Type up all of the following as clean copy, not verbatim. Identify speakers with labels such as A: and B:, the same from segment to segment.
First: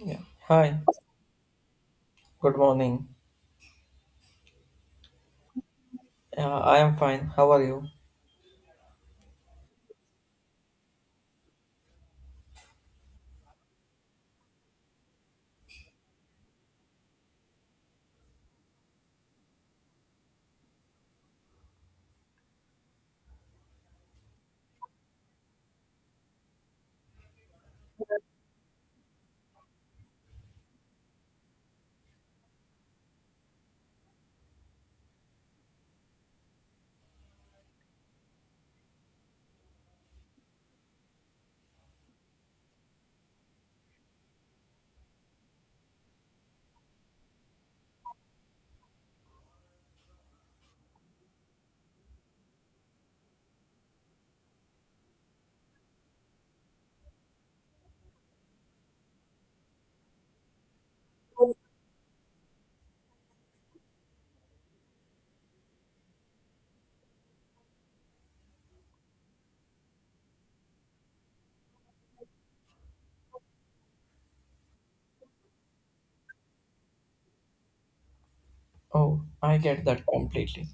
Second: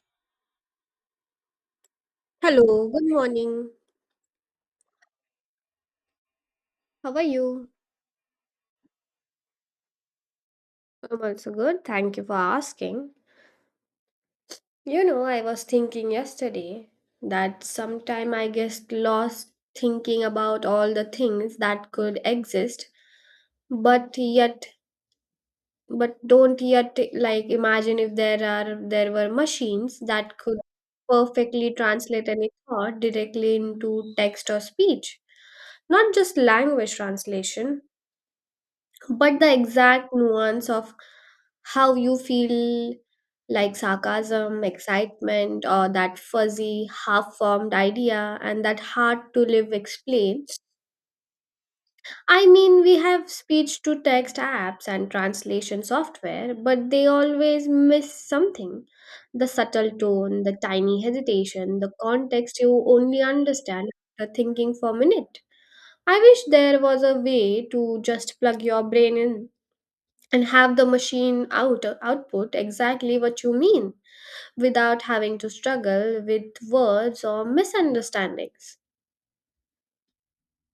A: Yeah. Hi. Good
B: Hello,
A: morning.
B: good morning.
A: I am
B: How are
A: fine. How are
B: you?
A: you?
B: I'm also good. Thank you for asking. I was thinking yesterday that sometime I get lost thinking about all the things that could exist, but yet, but don't yet like imagine if there were machines that could perfectly translate any thought directly into text or speech, not just language translation, but the exact nuance of how you feel like sarcasm, excitement, or that fuzzy, half formed idea and that hard to live explain. We have speech to text apps and translation software, but they always miss something: the subtle tone, the tiny hesitation, the context you only understand after thinking for a minute. I wish there was a way to just plug your brain in and have the machine output exactly what you mean without having to struggle with words or misunderstandings.
A: Oh, I get that completely.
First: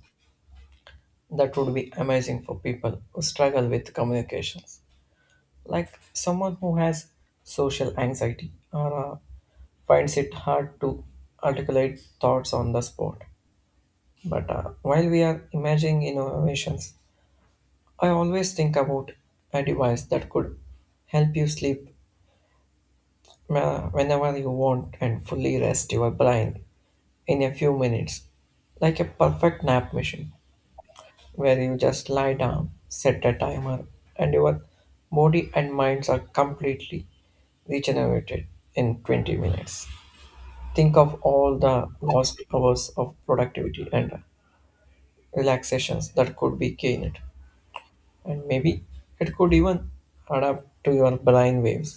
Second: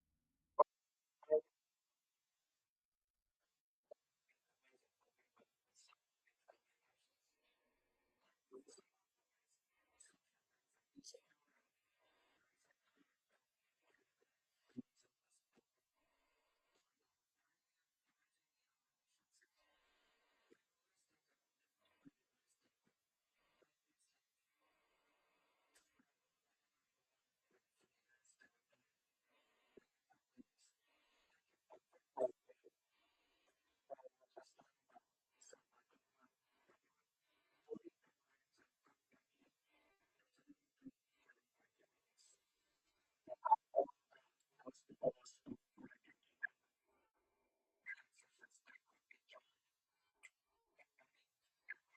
A: That would be amazing for people who struggle with communications, like someone who has social anxiety or finds it hard to articulate thoughts on the spot. But while we are imagining innovations, I always think about a device that could help you sleep whenever you want and fully rest your brain in a few minutes, like a perfect nap machine where you just lie down, set a timer, and your body and minds are completely regenerated in 20 minutes. Think of all the lost hours of productivity and relaxations that could be gained, and maybe it could even adapt to your brain waves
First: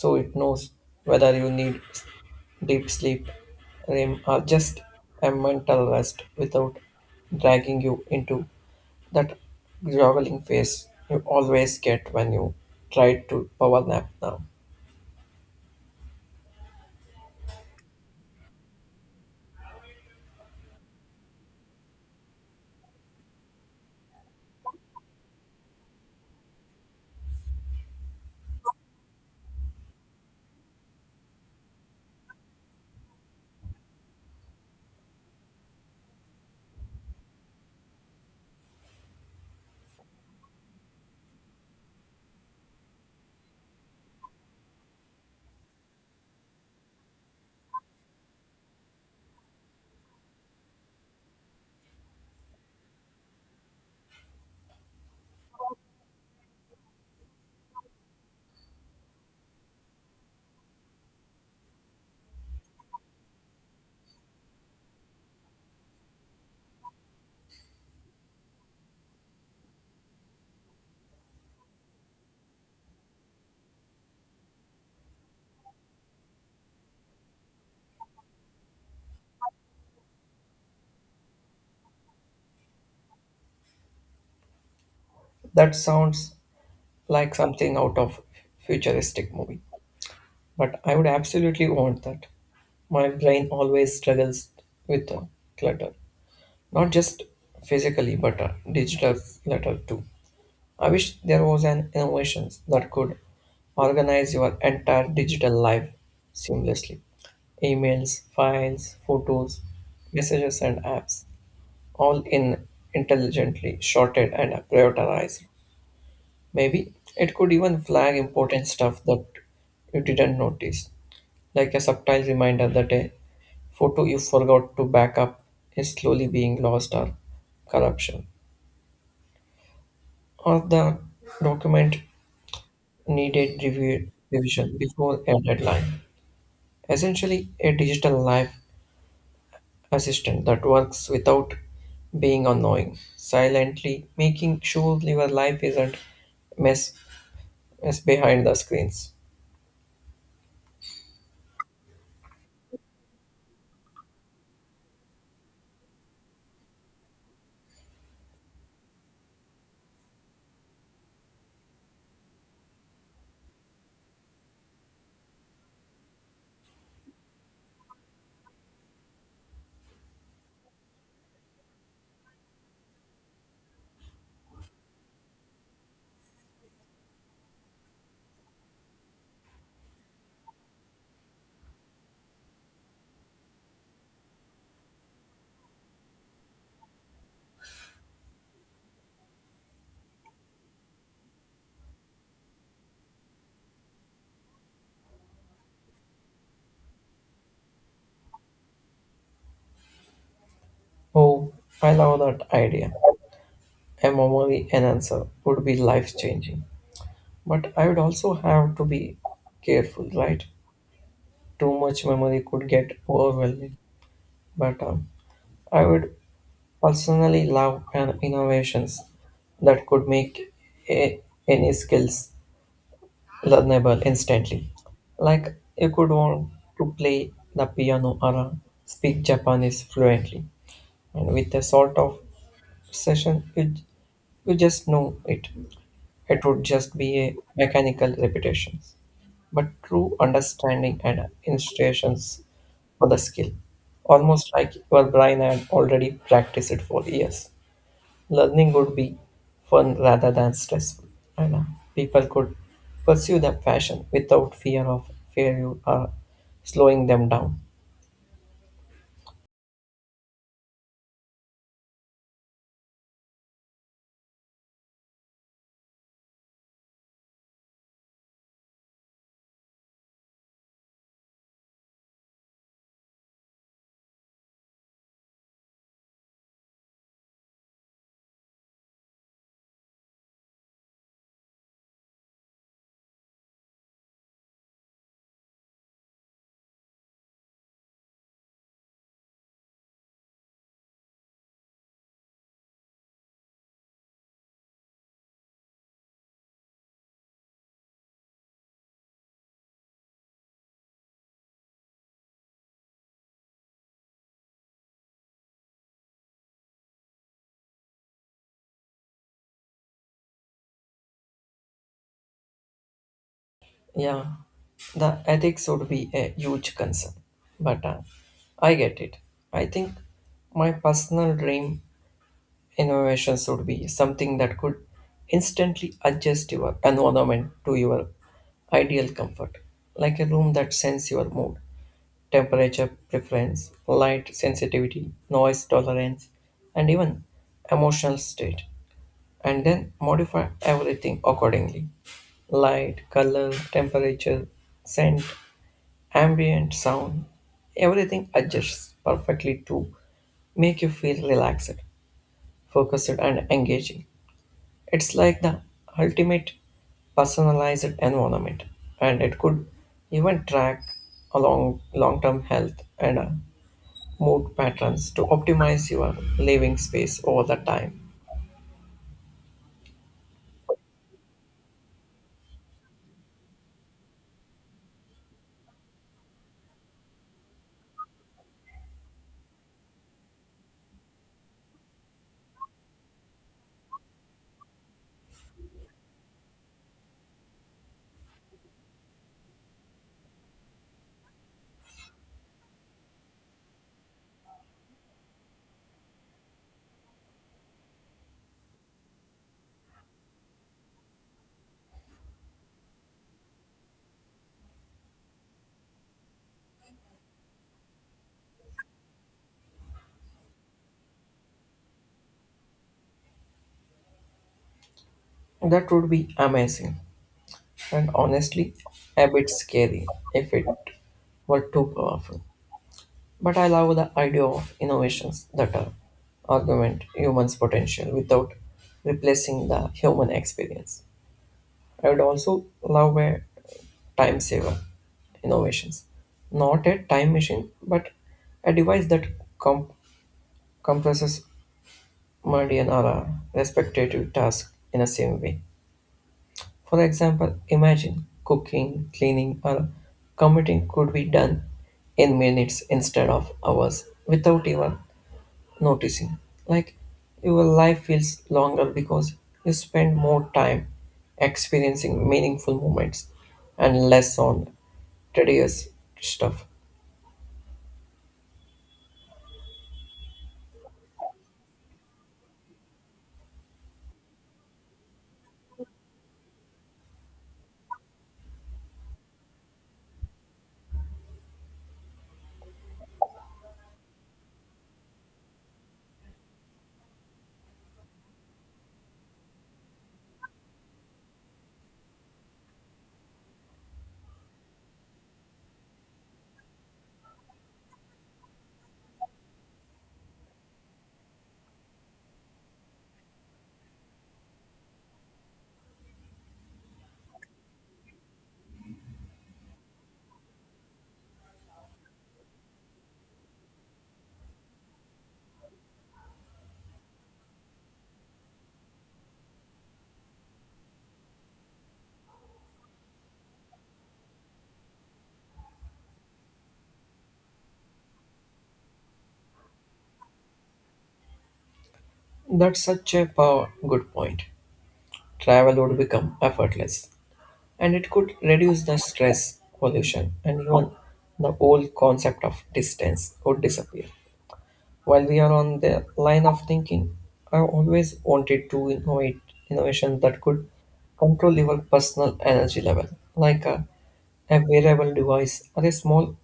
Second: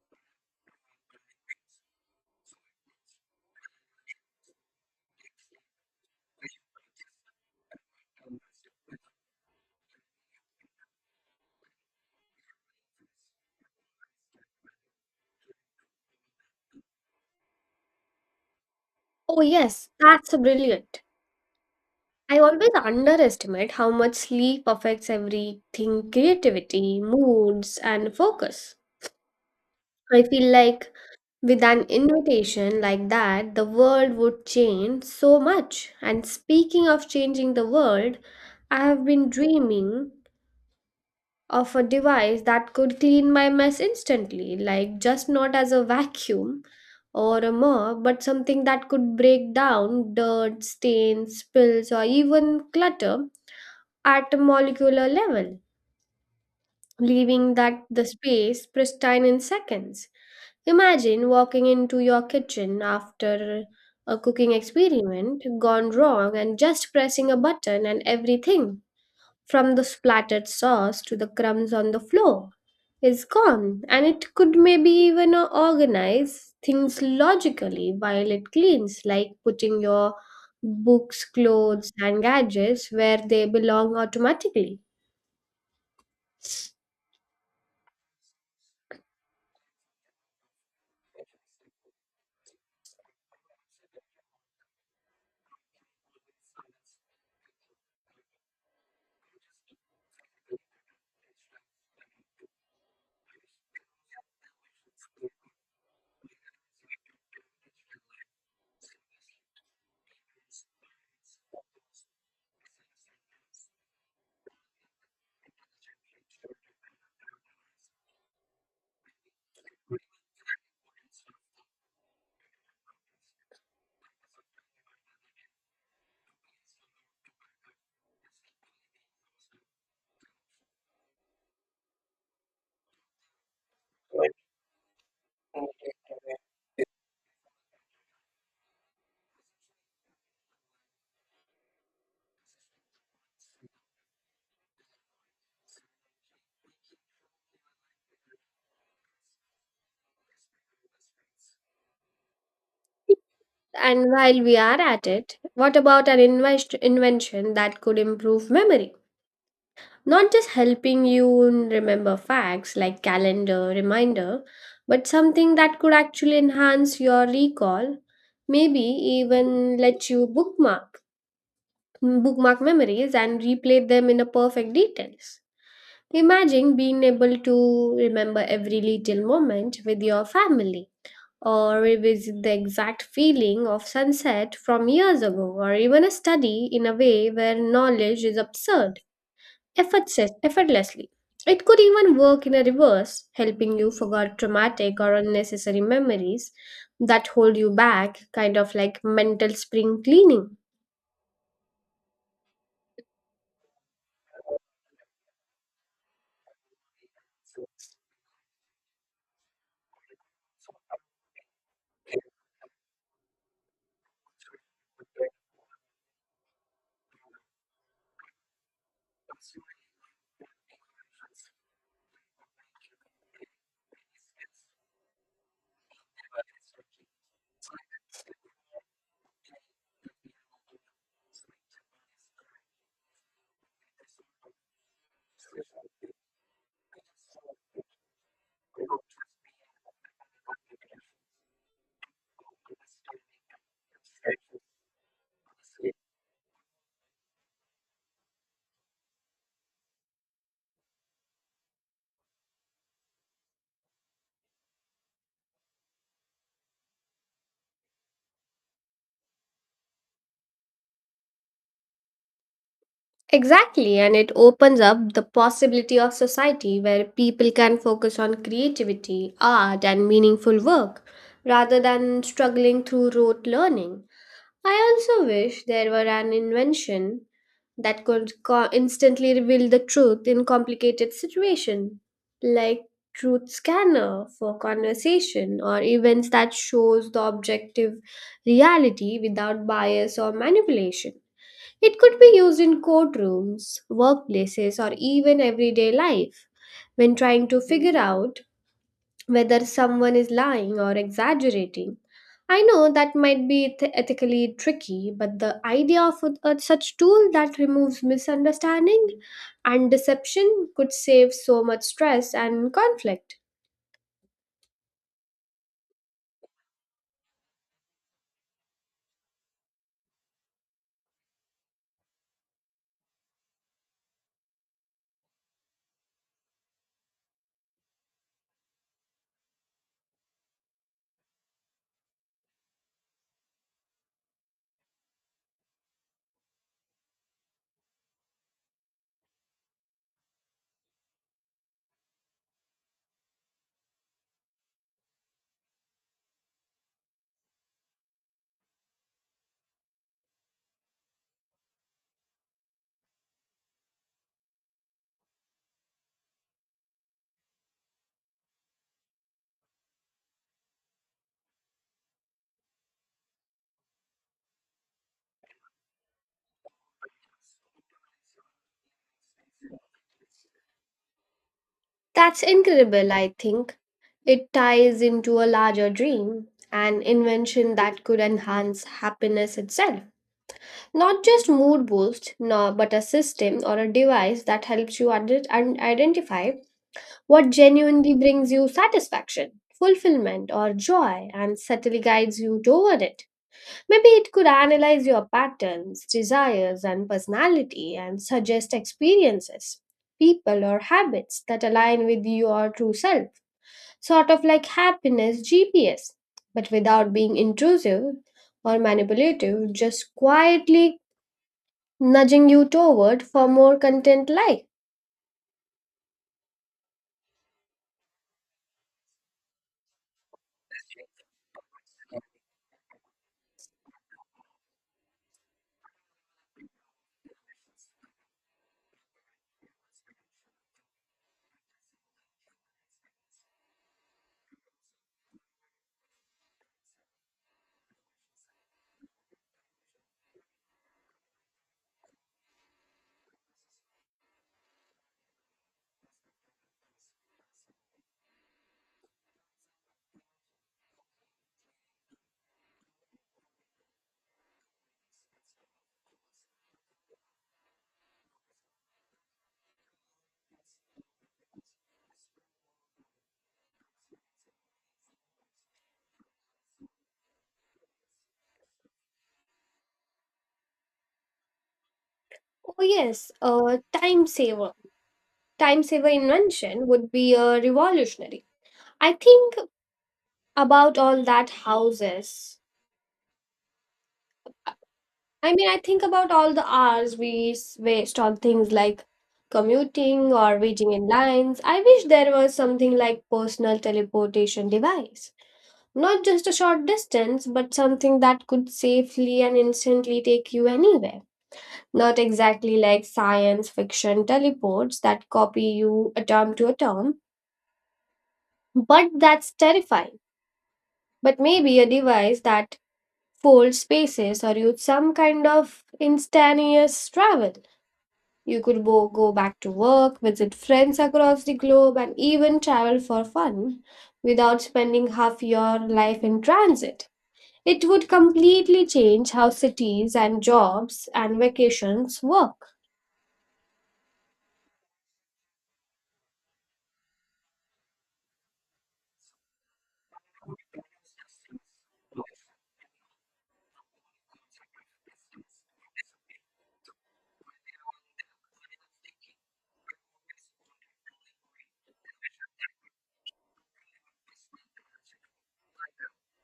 A: so it knows whether you need deep sleep, REM, or just a mental rest without dragging you into that groveling phase you always get when you try to power nap now.
B: Oh yes, that's brilliant. I always underestimate how much sleep affects everything: creativity, moods, and focus. I feel like with an invitation like that the world would change so much. And speaking of changing the world, I have been dreaming of a device that could clean my mess instantly, like just not as a vacuum or a mop, but something that could break down dirt, stains, spills, or even clutter at a molecular level, leaving that the space pristine in seconds. Imagine walking into your kitchen after a cooking experiment gone wrong and just pressing a button and everything from the splattered sauce to the crumbs on the floor is gone. And it could maybe even organize things logically while it cleans, like putting your books, clothes, and gadgets where they belong automatically.
A: That sounds like something out of futuristic movie, but I would absolutely want that. My brain always struggles with clutter, not just physically, but digital clutter too. I wish there was an innovation that could organize your entire digital life seamlessly. Emails, files, photos, messages, and apps, all in intelligently sorted and prioritized. Maybe it could even flag important stuff that you didn't notice, like a subtle reminder that a photo you forgot to back up is slowly being lost or corruption, or the document needed revision before a deadline. Essentially, a digital life assistant that works without being annoying, silently making sure your life isn't mess, mess behind the screens.
B: And while we are at it, what about an invention that could improve memory? Not just helping you remember facts like calendar, reminder, but something that could actually enhance your recall, maybe even let you bookmark memories and replay them in a perfect details. Imagine being able to remember every little moment with your family or revisit the exact feeling of sunset from years ago, or even a study in a way where knowledge is absurd effortlessly. It could even work in a reverse, helping you forget traumatic or unnecessary memories that hold you back, kind of like mental spring cleaning.
A: Oh, I love that idea. A memory enhancer would be life changing. But I would also have to be careful, right? Too much memory could get overwhelming. But I would personally love and innovations that could make a, any skills learnable instantly. Like you could want to play the piano or speak Japanese fluently, and with a sort of session, you just know it. It would just be a mechanical repetitions, but true understanding and instructions for the skill, almost like your brain had already practiced it for years learning would be fun rather than stressful. And know, people could pursue their passion without fear of failure or slowing them down.
B: Exactly, and it opens up the possibility of society where people can focus on creativity, art, and meaningful work rather than struggling through rote learning. I also wish there were an invention that could instantly reveal the truth in complicated situation, like truth scanner for conversation or events that shows the objective reality without bias or manipulation. It could be used in courtrooms, workplaces, or even everyday life when trying to figure out whether someone is lying or exaggerating. I know that might be ethically tricky, but the idea of such tool that removes misunderstanding and deception could save so much stress and conflict.
A: Yeah, the ethics would be a huge concern, but I get it. I think my personal dream innovations would be something that could instantly adjust your environment to your ideal comfort, like a room that sends your mood temperature preference, light sensitivity, noise tolerance, and even emotional state, and then modify everything accordingly light, color, temperature, scent, ambient sound. Everything adjusts perfectly to make you feel relaxed, focused, and engaging. It's like the ultimate personalized environment, and it could even track along long-term health and mood patterns to optimize your living space over the time.
B: That's incredible, I think. It ties into a larger dream, an invention that could enhance happiness itself. Not just mood boost, no, but a system or a device that helps you identify what genuinely brings you satisfaction, fulfillment, or joy and subtly guides you toward it. Maybe it could analyze your patterns, desires, and personality and suggest experiences, people, or habits that align with your true self, sort of like happiness GPS, but without being intrusive or manipulative, just quietly nudging you toward for more content life.
A: That would be amazing and honestly a bit scary if it were too powerful. But I love the idea of innovations that are augment humans' potential without replacing the human experience. I would also love a time saver innovations, not a time machine, but a device that comp- compresses mundane respective tasks in the same way. For example, imagine cooking, cleaning, or commuting could be done in minutes instead of hours without even noticing. Like your life feels longer because you spend more time experiencing meaningful moments and less on tedious stuff.
B: Oh yes, a time saver. Time saver invention would be a revolutionary. I think about all that houses. I think about all the hours we waste on things like commuting or waiting in lines. I wish there was something like personal teleportation device. Not just a short distance, but something that could safely and instantly take you anywhere. Not exactly like science fiction teleports that copy you atom to atom, but that's terrifying, but maybe a device that folds spaces or use some kind of instantaneous travel. You could go back to work, visit friends across the globe, and even travel for fun without spending half your life in transit. It would completely change how cities and jobs and vacations work.
A: That's such a power, good point. Travel would become effortless and it could reduce the stress, pollution, and even the whole concept of distance would disappear. While we are on the line of thinking, I always wanted to innovate innovation that could control your personal energy level, like a wearable device or a small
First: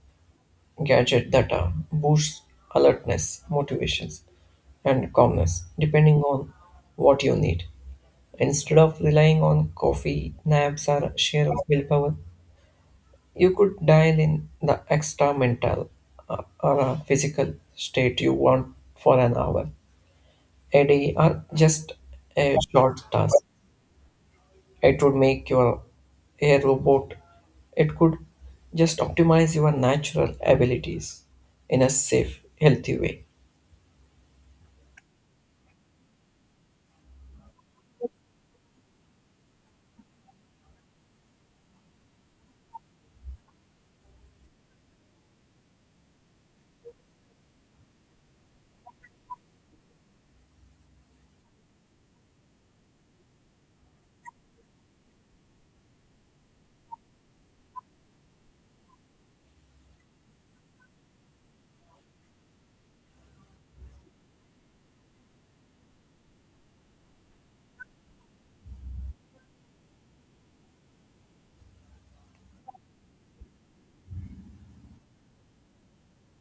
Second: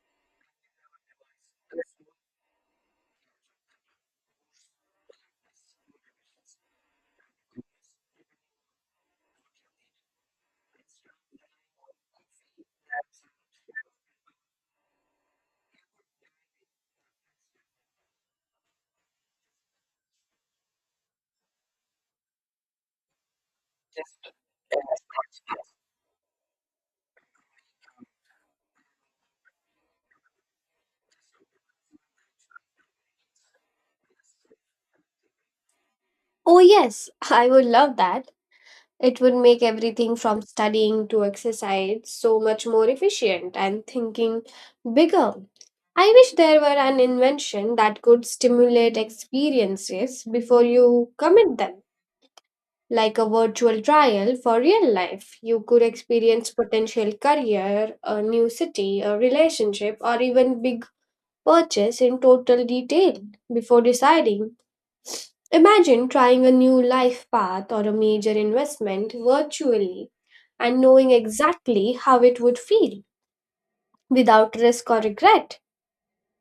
A: gadget that boosts alertness, motivations, and calmness, depending on what you need. Instead of relying on coffee, naps, or sheer willpower, you could dial in the extra mental or physical state you want for an hour a day or just a short task. It would make your a robot. It could just optimize your natural abilities in a safe, healthy way.
B: Oh, yes, I would love that. It would make everything from studying to exercise so much more efficient. And thinking bigger, I wish there were an invention that could stimulate experiences before you commit them, like a virtual trial for real life. You could experience potential career, a new city, a relationship, or even big purchase in total detail before deciding. Imagine trying a new life path or a major investment virtually and knowing exactly how it would feel without risk or regret.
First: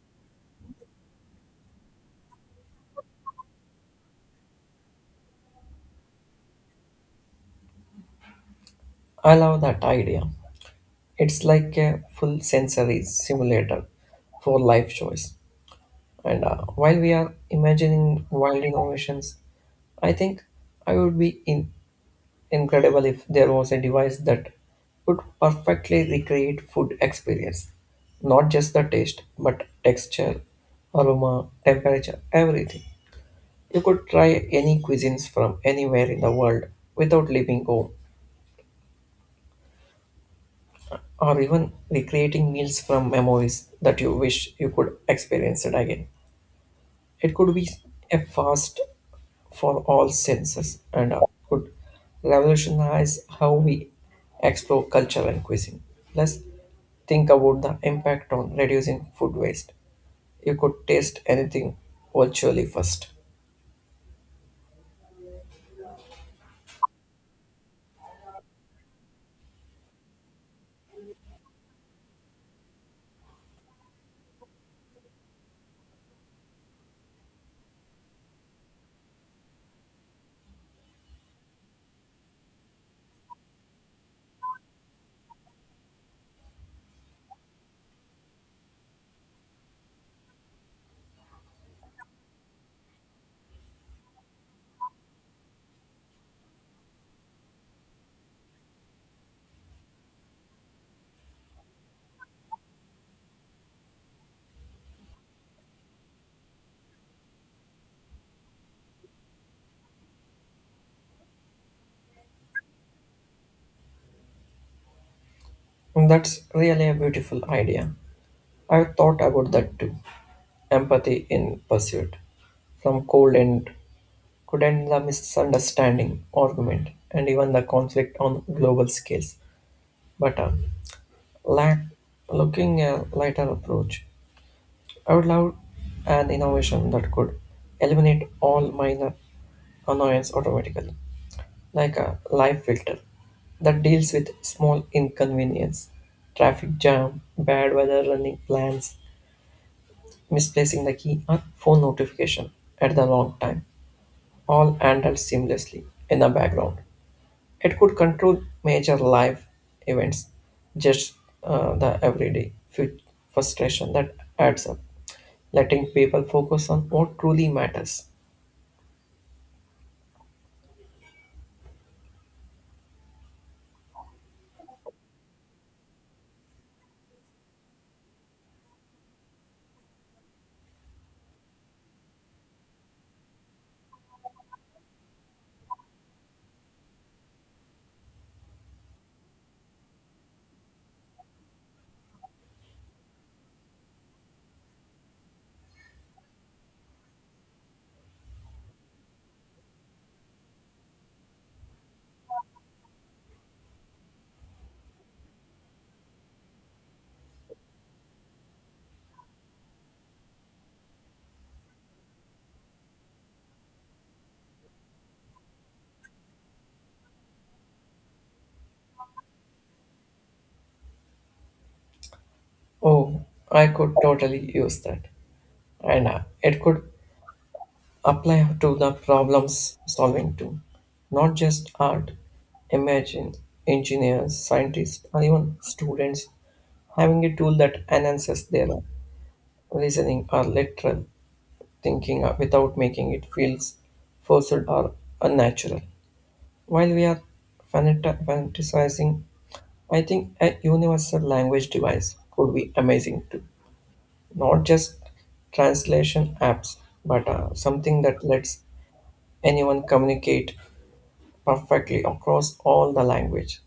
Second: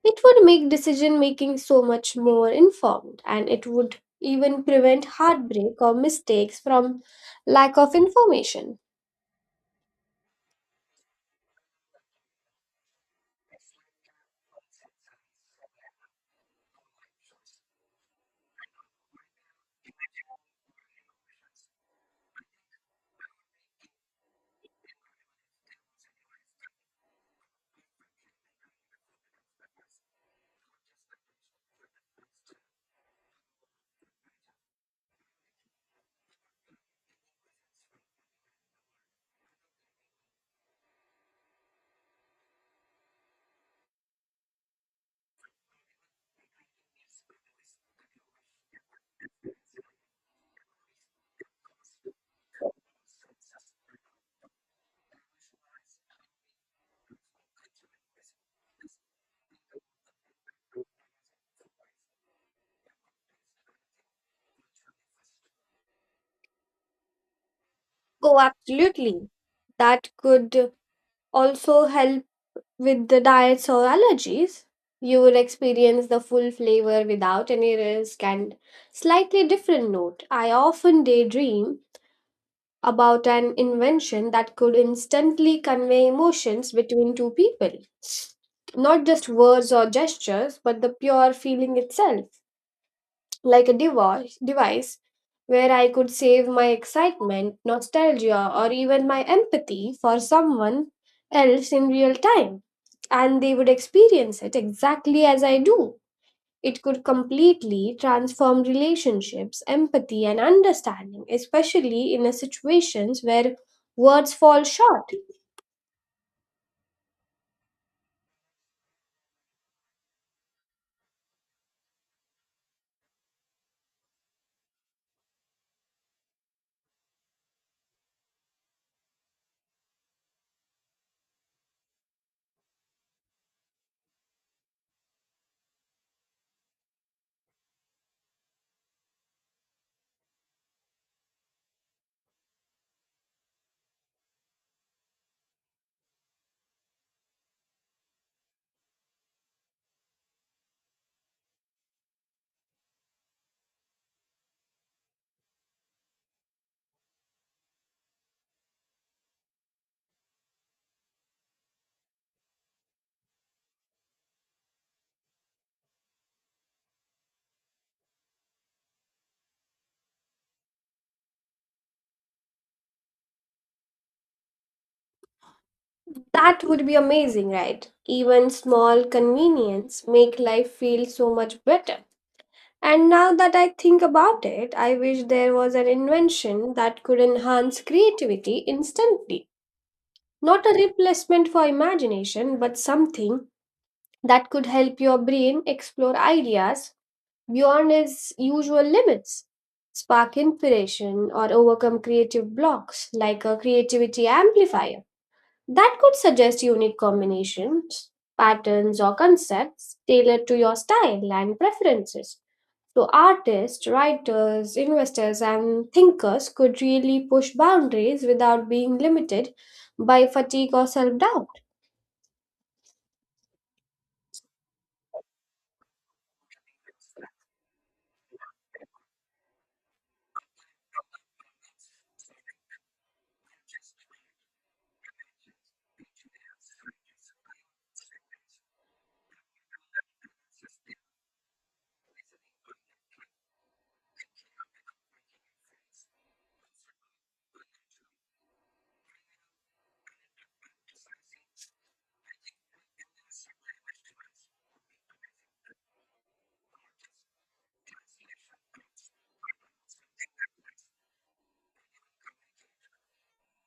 B: It would make decision making so much more informed, and it would even prevent heartbreak or mistakes from lack of information.
A: I love that idea. It's like a full sensory simulator for life choice. And while we are imagining wild innovations, I think I would be in incredible if there was a device that could perfectly recreate food experience not just the taste but texture aroma temperature everything you could try any cuisines from anywhere in the world without leaving home or even recreating meals from memories that you wish you could experience it again it could be a fast for all senses and could revolutionize how we explore culture and cuisine plus think about the impact on reducing food waste. You could taste anything virtually first.
B: Oh, absolutely. That could also help with the diets or allergies. You will experience the full flavor without any risk. And slightly different note, I often daydream about an invention that could instantly convey emotions between two people. Not just words or gestures, but the pure feeling itself, like a device where I could save my excitement, nostalgia, or even my empathy for someone else in real time, and they would experience it exactly as I do. It could completely transform relationships, empathy, and understanding, especially in a situations where words fall short.
A: That's really a beautiful idea. I thought about that too. Empathy in pursuit. From cold end could end the misunderstanding, argument, and even the conflict on global scales. But lack looking a lighter approach. I would love an innovation that could eliminate all minor annoyance automatically, like a life filter that deals with small inconvenience, traffic jam, bad weather, running plans, misplacing the key, or phone notification at the wrong time, all handled seamlessly in the background. It could control major life events, just the everyday frustration that adds up, letting people focus on what truly matters.
B: That would be amazing, right? Even small convenience make life feel so much better. And now that I think about it, I wish there was an invention that could enhance creativity instantly. Not a replacement for imagination, but something that could help your brain explore ideas beyond its usual limits, spark inspiration, or overcome creative blocks, like a creativity amplifier that could suggest unique combinations, patterns, or concepts tailored to your style and preferences. So, artists, writers, investors, and thinkers could really push boundaries without being limited by fatigue or self doubt.
A: Oh, I could totally use that. And it could apply to the problems solving too. Not just art, imagine engineers, scientists, or even students having a tool that enhances their reasoning or literal thinking without making it feels forced or unnatural. While we are fantasizing, I think a universal language device could be amazing too. Not just translation apps, but something that lets anyone communicate perfectly across all the language,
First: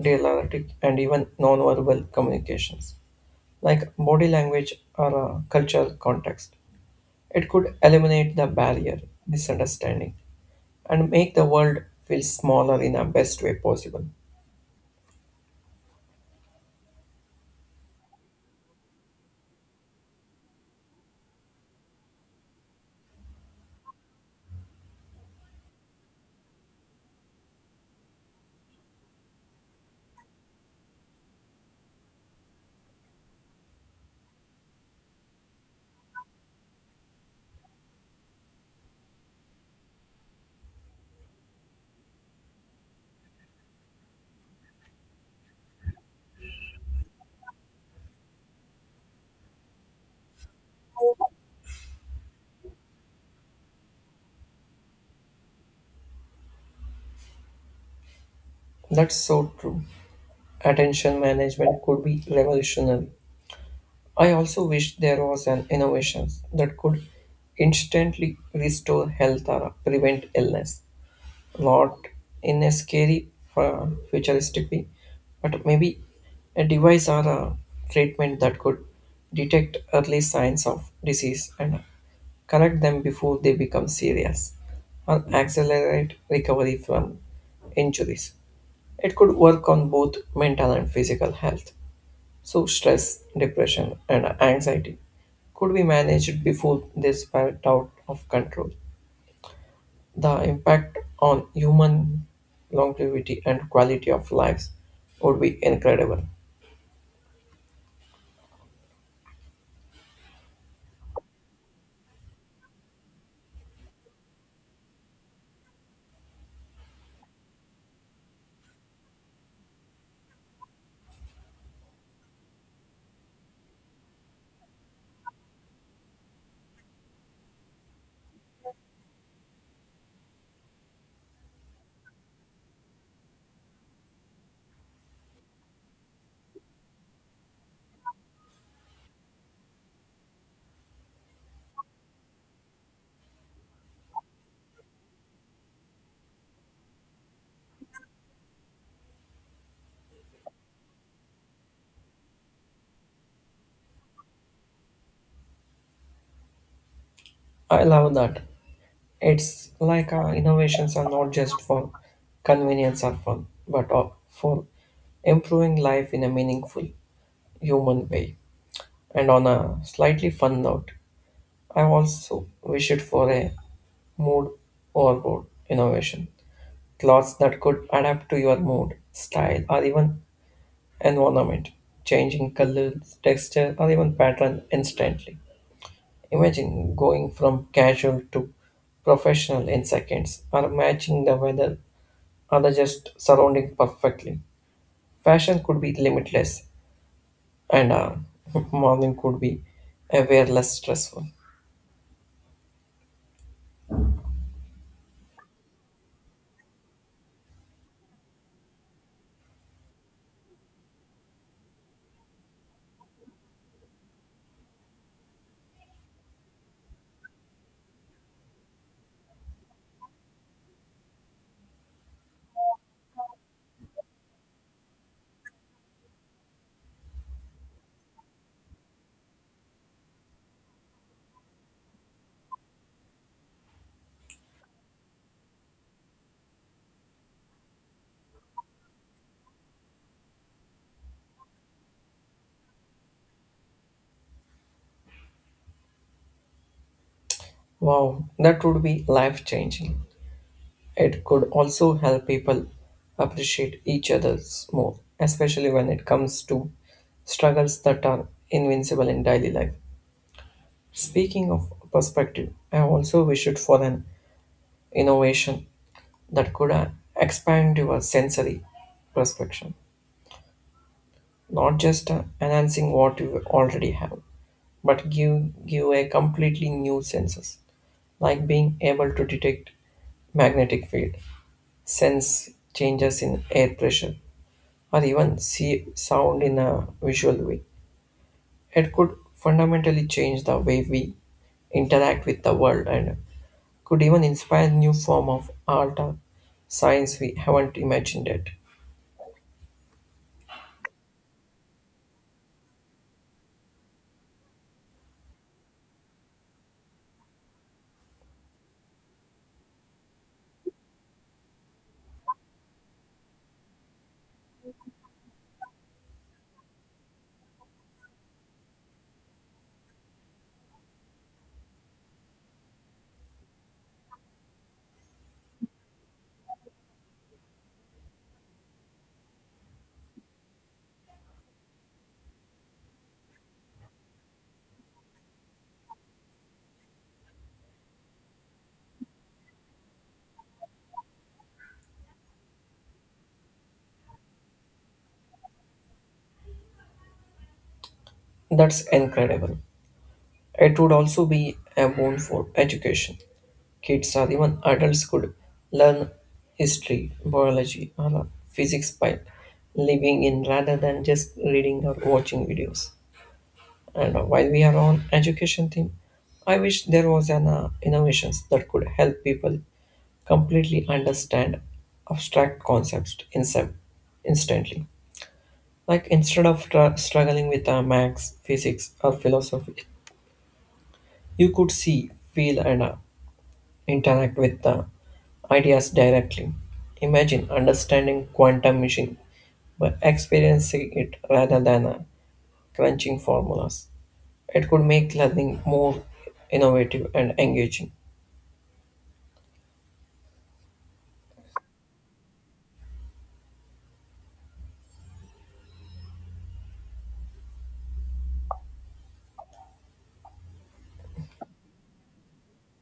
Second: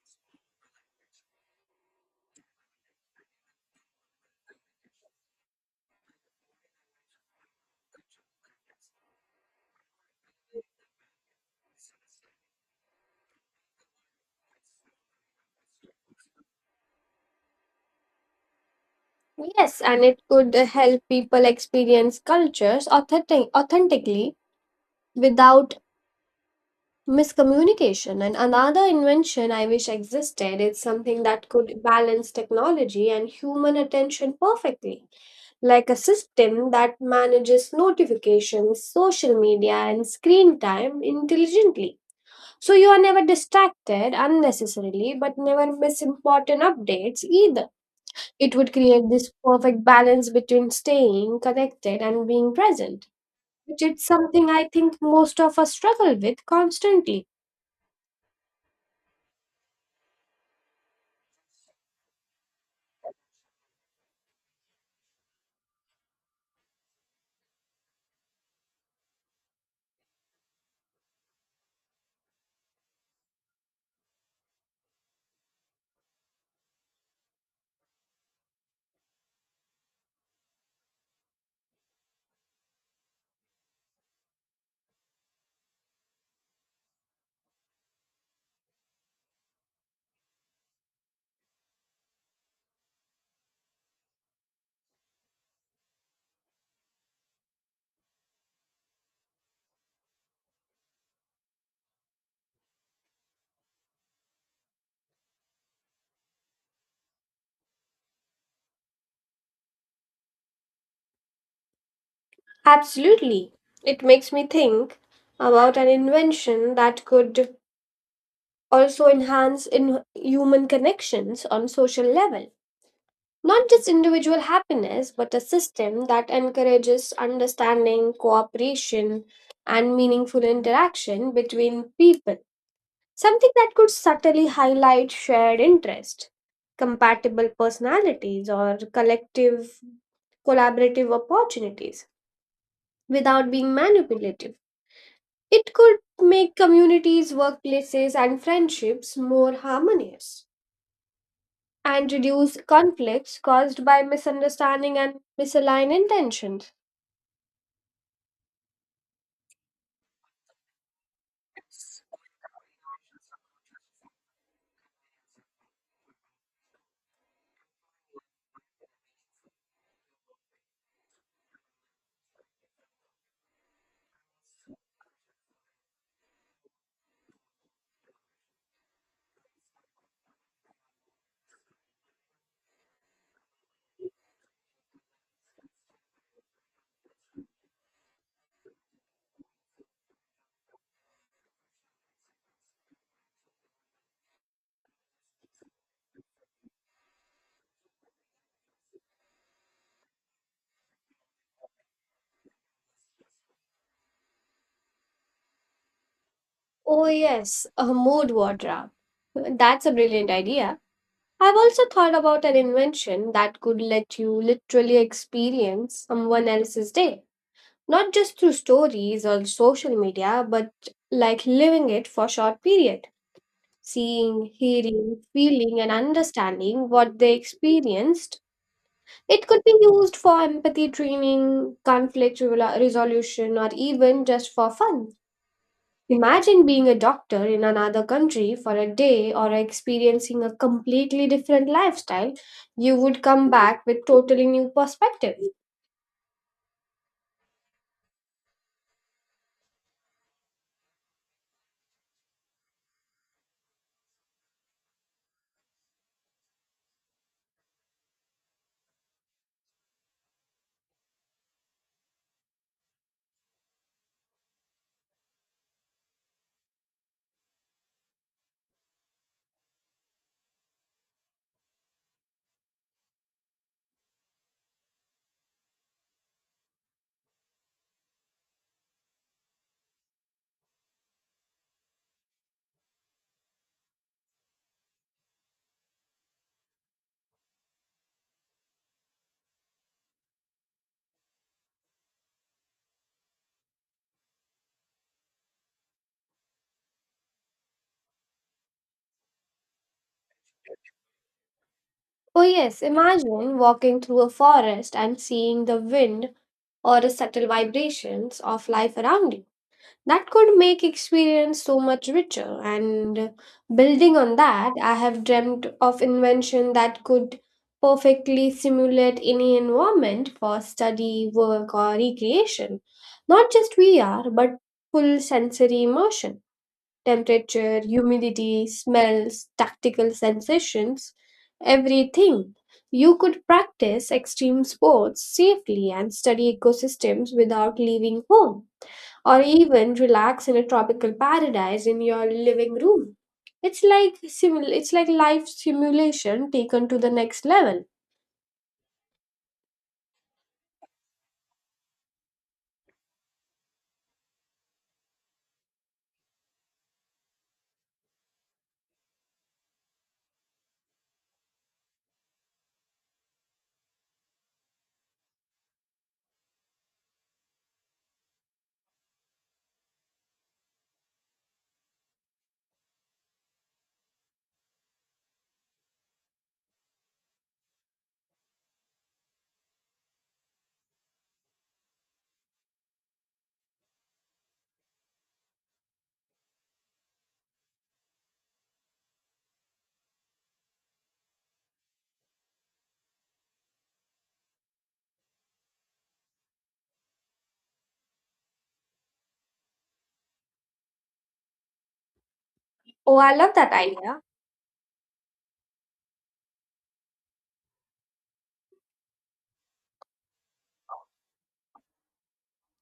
A: dialectic, and even nonverbal communications, like body language or cultural context. It could eliminate the barrier, misunderstanding, and make the world feel smaller in the best way possible.
B: Yes, and it could help people experience cultures authentically without miscommunication. And another invention I wish existed is something that could balance technology and human attention perfectly, like a system that manages notifications, social media, and screen time intelligently. So you are never distracted unnecessarily, but never miss important updates either. It would create this perfect balance between staying connected and being present, which is something I think most of us struggle with constantly.
A: That's so true. Attention management could be revolutionary. I also wish there was an innovation that could instantly restore health or prevent illness plot in a scary futuristic way, but maybe a device or a treatment that could detect early signs of disease and correct them before they become serious or accelerate recovery from injuries. It could work on both mental and physical health. So, stress, depression, and anxiety could be managed before they spiral out of control the impact on human longevity and quality of lives would be incredible.
B: Absolutely. It makes me think about an invention that could also enhance in human connections on social level. Not just individual happiness, but a system that encourages understanding, cooperation, and meaningful interaction between people. Something that could subtly highlight shared interest, compatible personalities, or collective collaborative opportunities without being manipulative. It could make communities, workplaces, and friendships more harmonious and reduce conflicts caused by misunderstanding and misaligned intentions.
A: I love that. It's like our innovations are not just for convenience or fun, but for improving life in a meaningful human way. And on a slightly fun note, I also wish it for a mood overboard innovation. Clothes that could adapt to your mood, style, or even environment, changing colors, texture, or even pattern instantly. Imagine going from casual to professional in seconds, or matching the weather or the just surrounding perfectly. Fashion could be limitless, and modeling could be a way less stressful.
B: Oh, yes, a mood wardrobe. That's a brilliant idea. I've also thought about an invention that could let you literally experience someone else's day, not just through stories or social media, but like living it for a short period, seeing, hearing, feeling, and understanding what they experienced. It could be used for empathy training, conflict resolution, or even just for fun. Imagine being a doctor in another country for a day or experiencing a completely different lifestyle. You would come back with totally new perspective.
A: Wow, that would be life changing. It could also help people appreciate each other's more, especially when it comes to struggles that are invincible in daily life. Speaking of perspective, I also wished for an innovation that could expand your sensory perception, not just enhancing what you already have, but give a completely new senses, like being able to detect magnetic field, sense changes in air pressure, or even see sound in a visual way. It could fundamentally change the way we interact with the world and could even inspire new form of art or science we haven't imagined yet.
B: Oh yes, imagine walking through a forest and seeing the wind or the subtle vibrations of life around you. That could make experience so much richer. And building on that, I have dreamt of invention that could perfectly simulate any environment for study, work, or recreation. Not just VR, but full sensory immersion. Temperature, humidity, smells, tactical sensations, everything. You could practice extreme sports safely and study ecosystems without leaving home, or even relax in a tropical paradise in your living room. It's like life simulation taken to the next level.
A: That's incredible. It would also be a boon for education. Kids or even adults could learn history, biology, or physics by living in rather than just reading or watching videos. And while we are on education theme, I wish there was an innovations that could help people completely understand abstract concepts instantly. Like instead of struggling with maths, physics, or philosophy, you could see, feel, and interact with the ideas directly. Imagine understanding quantum machine by experiencing it rather than crunching formulas. It could make learning more innovative and engaging.
B: Oh, I love that idea.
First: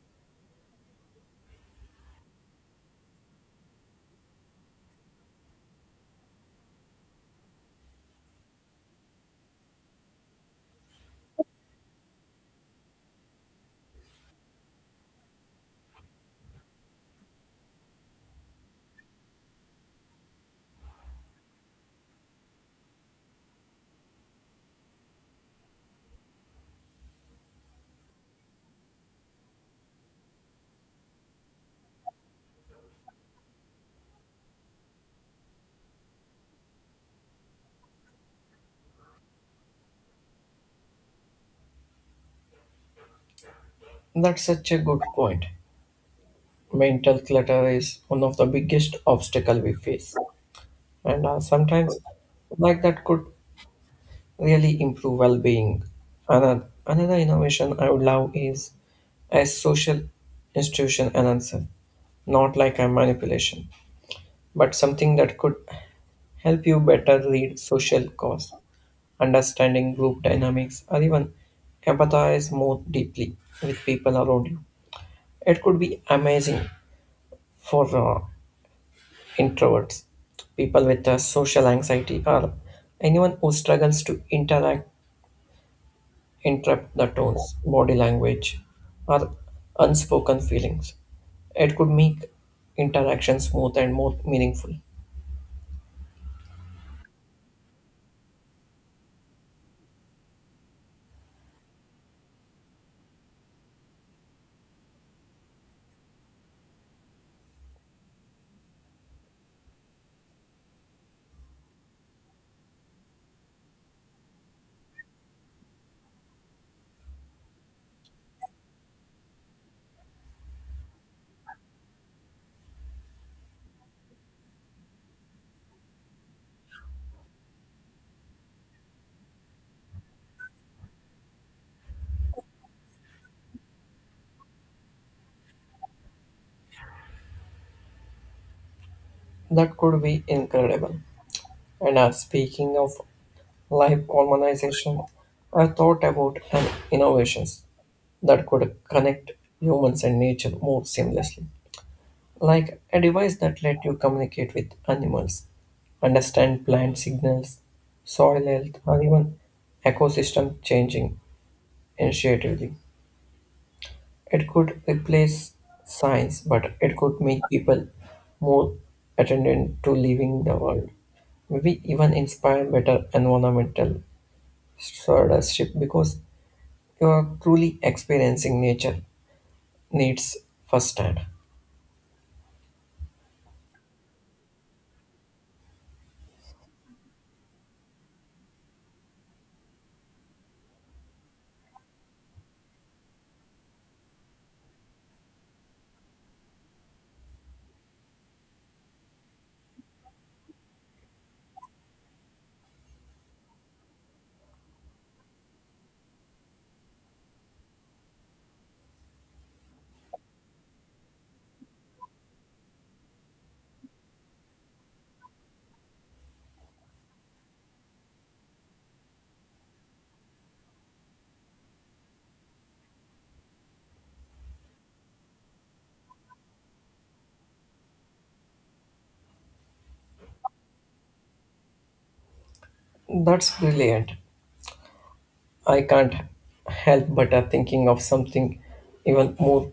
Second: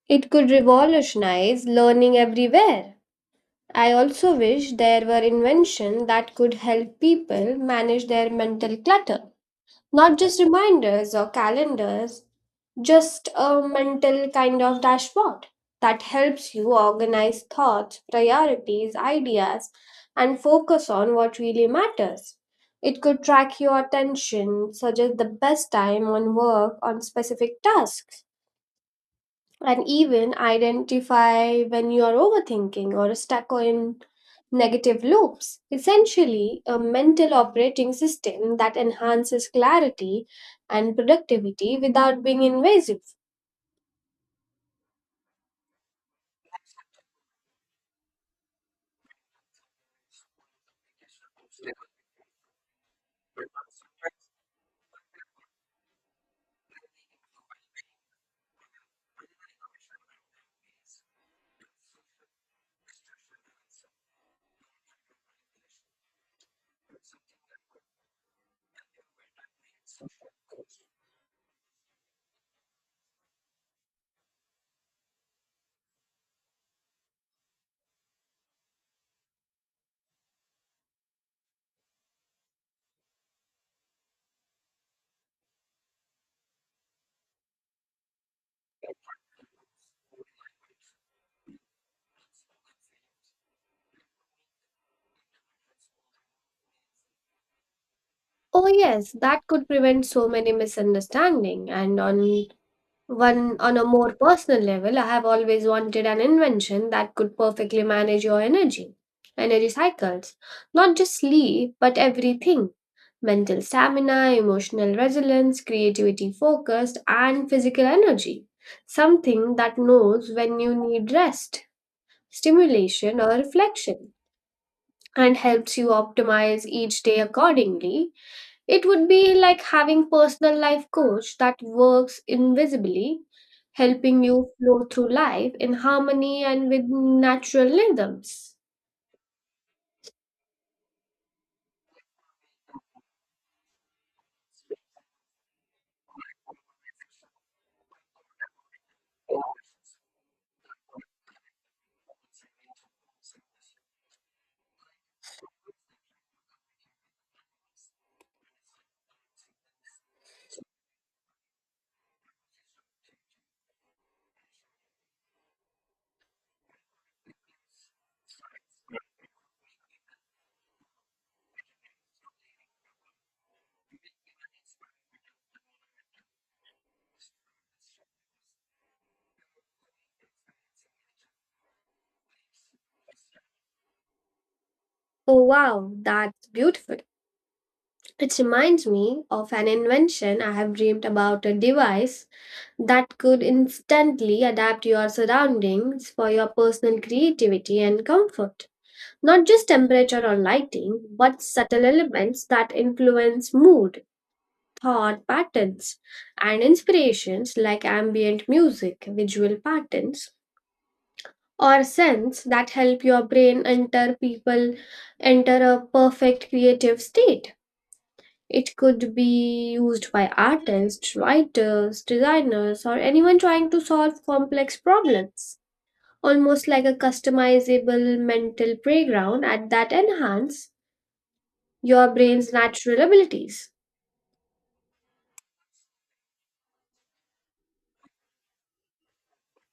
B: It could revolutionize learning everywhere. I also wish there were inventions that could help people manage their mental clutter. Not just reminders or calendars, just a mental kind of dashboard that helps you organize thoughts, priorities, ideas, and focus on what really matters. It could track your attention, suggest the best time on work on specific tasks, and even identify when you are overthinking or stuck in negative loops. Essentially, a mental operating system that enhances clarity and productivity without being invasive.
A: That's such a good point. Mental clutter is one of the biggest obstacle we face, and sometimes like that could really improve well-being. Another innovation I would love is a social institution enhancer, not like a manipulation, but something that could help you better read social cause, understanding group dynamics, or even empathize more deeply with people around you. It could be amazing for uh, introverts, people with social anxiety, or anyone who struggles to interact, interrupt the tones, body language, or unspoken feelings. It could make interactions smooth and more meaningful.
B: Oh yes, that could prevent so many misunderstanding. And on one on a more personal level, I have always wanted an invention that could perfectly manage your energy, energy cycles, not just sleep, but everything. Mental stamina, emotional resilience, creativity focused, and physical energy. Something that knows when you need rest, stimulation, or reflection, and helps you optimize each day accordingly. It would be like having personal life coach that works invisibly, helping you flow through life in harmony and with natural rhythms.
A: That could be incredible. And speaking of life harmonization, I thought about an innovations that could connect humans and nature more seamlessly, like a device that let you communicate with animals, understand plant signals, soil health, or even ecosystem changing initiatively. It could replace science, but it could make people more attendant to living the world. Maybe even inspire better environmental Stardust ship because you are truly experiencing nature needs firsthand.
B: Oh wow, that's beautiful. It reminds me of an invention I have dreamed about, a device that could instantly adapt your surroundings for your personal creativity and comfort. Not just temperature or lighting, but subtle elements that influence mood, thought patterns, and inspirations, like ambient music, visual patterns, or scents that help your brain enter a perfect creative state. It could be used by artists, writers, designers, or anyone trying to solve complex problems. Almost like a customizable mental playground at that enhance your brain's natural
A: That's
B: abilities.
A: brilliant. I can't help but thinking of something even more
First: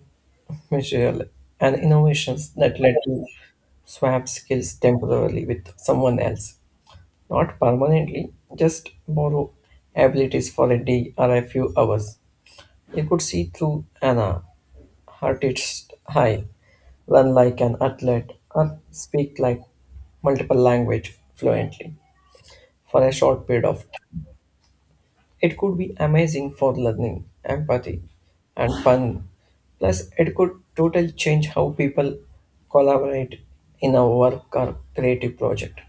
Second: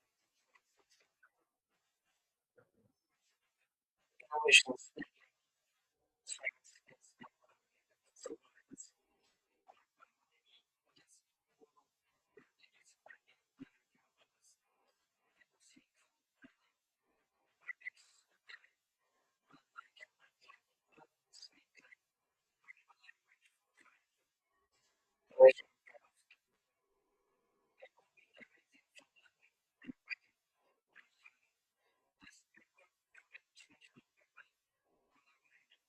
A: material and innovations that let you swap skills temporarily with someone else, not permanently, just borrow abilities for a day or a few hours. You could see through Anna heart is high, run like an athlete, and speak like multiple language fluently for a short period of time. It could be amazing for learning, empathy, and fun. Plus, it could totally change how people collaborate in a work or creative project.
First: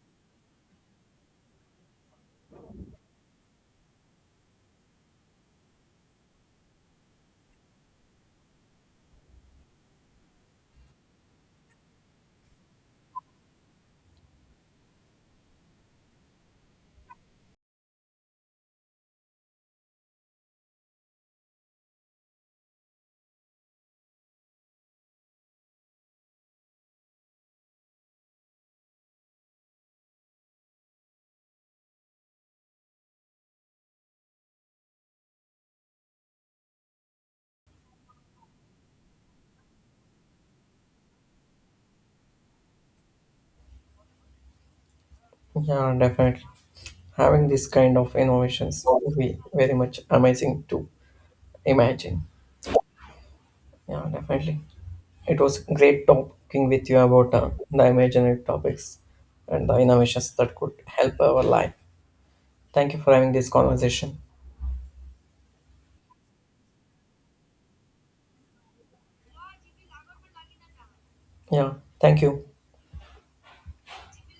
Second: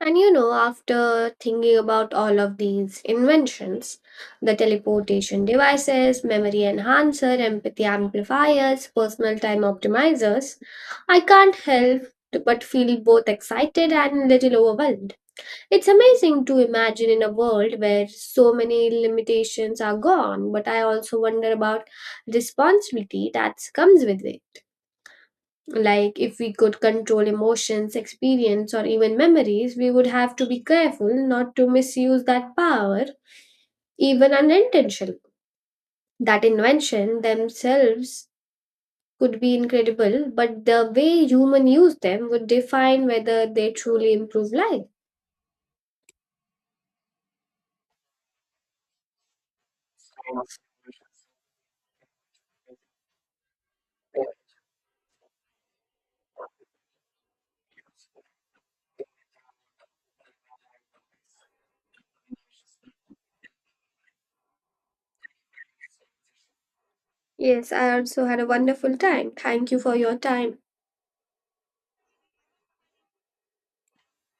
B: And you know, after thinking about all of these inventions, the teleportation devices, memory enhancer, empathy amplifiers, personal time optimizers, I can't help but feel both excited and little overwhelmed. It's amazing to imagine in a world where so many limitations are gone, but I also wonder about responsibility that comes with it. Like, if we could control emotions, experience, or even memories, we would have to be careful not to misuse that power, even unintentionally. That invention themselves could be incredible, but the way humans use them would define whether they truly improve life.
A: Yeah, definitely. Having this kind of innovations would be very much amazing to imagine. Yeah, definitely. It was great talking with you about the imaginary topics and the innovations that could help our life. Thank you for having this conversation.
B: Yes, I also had a wonderful time. Thank you for your time.
A: Yeah, thank you.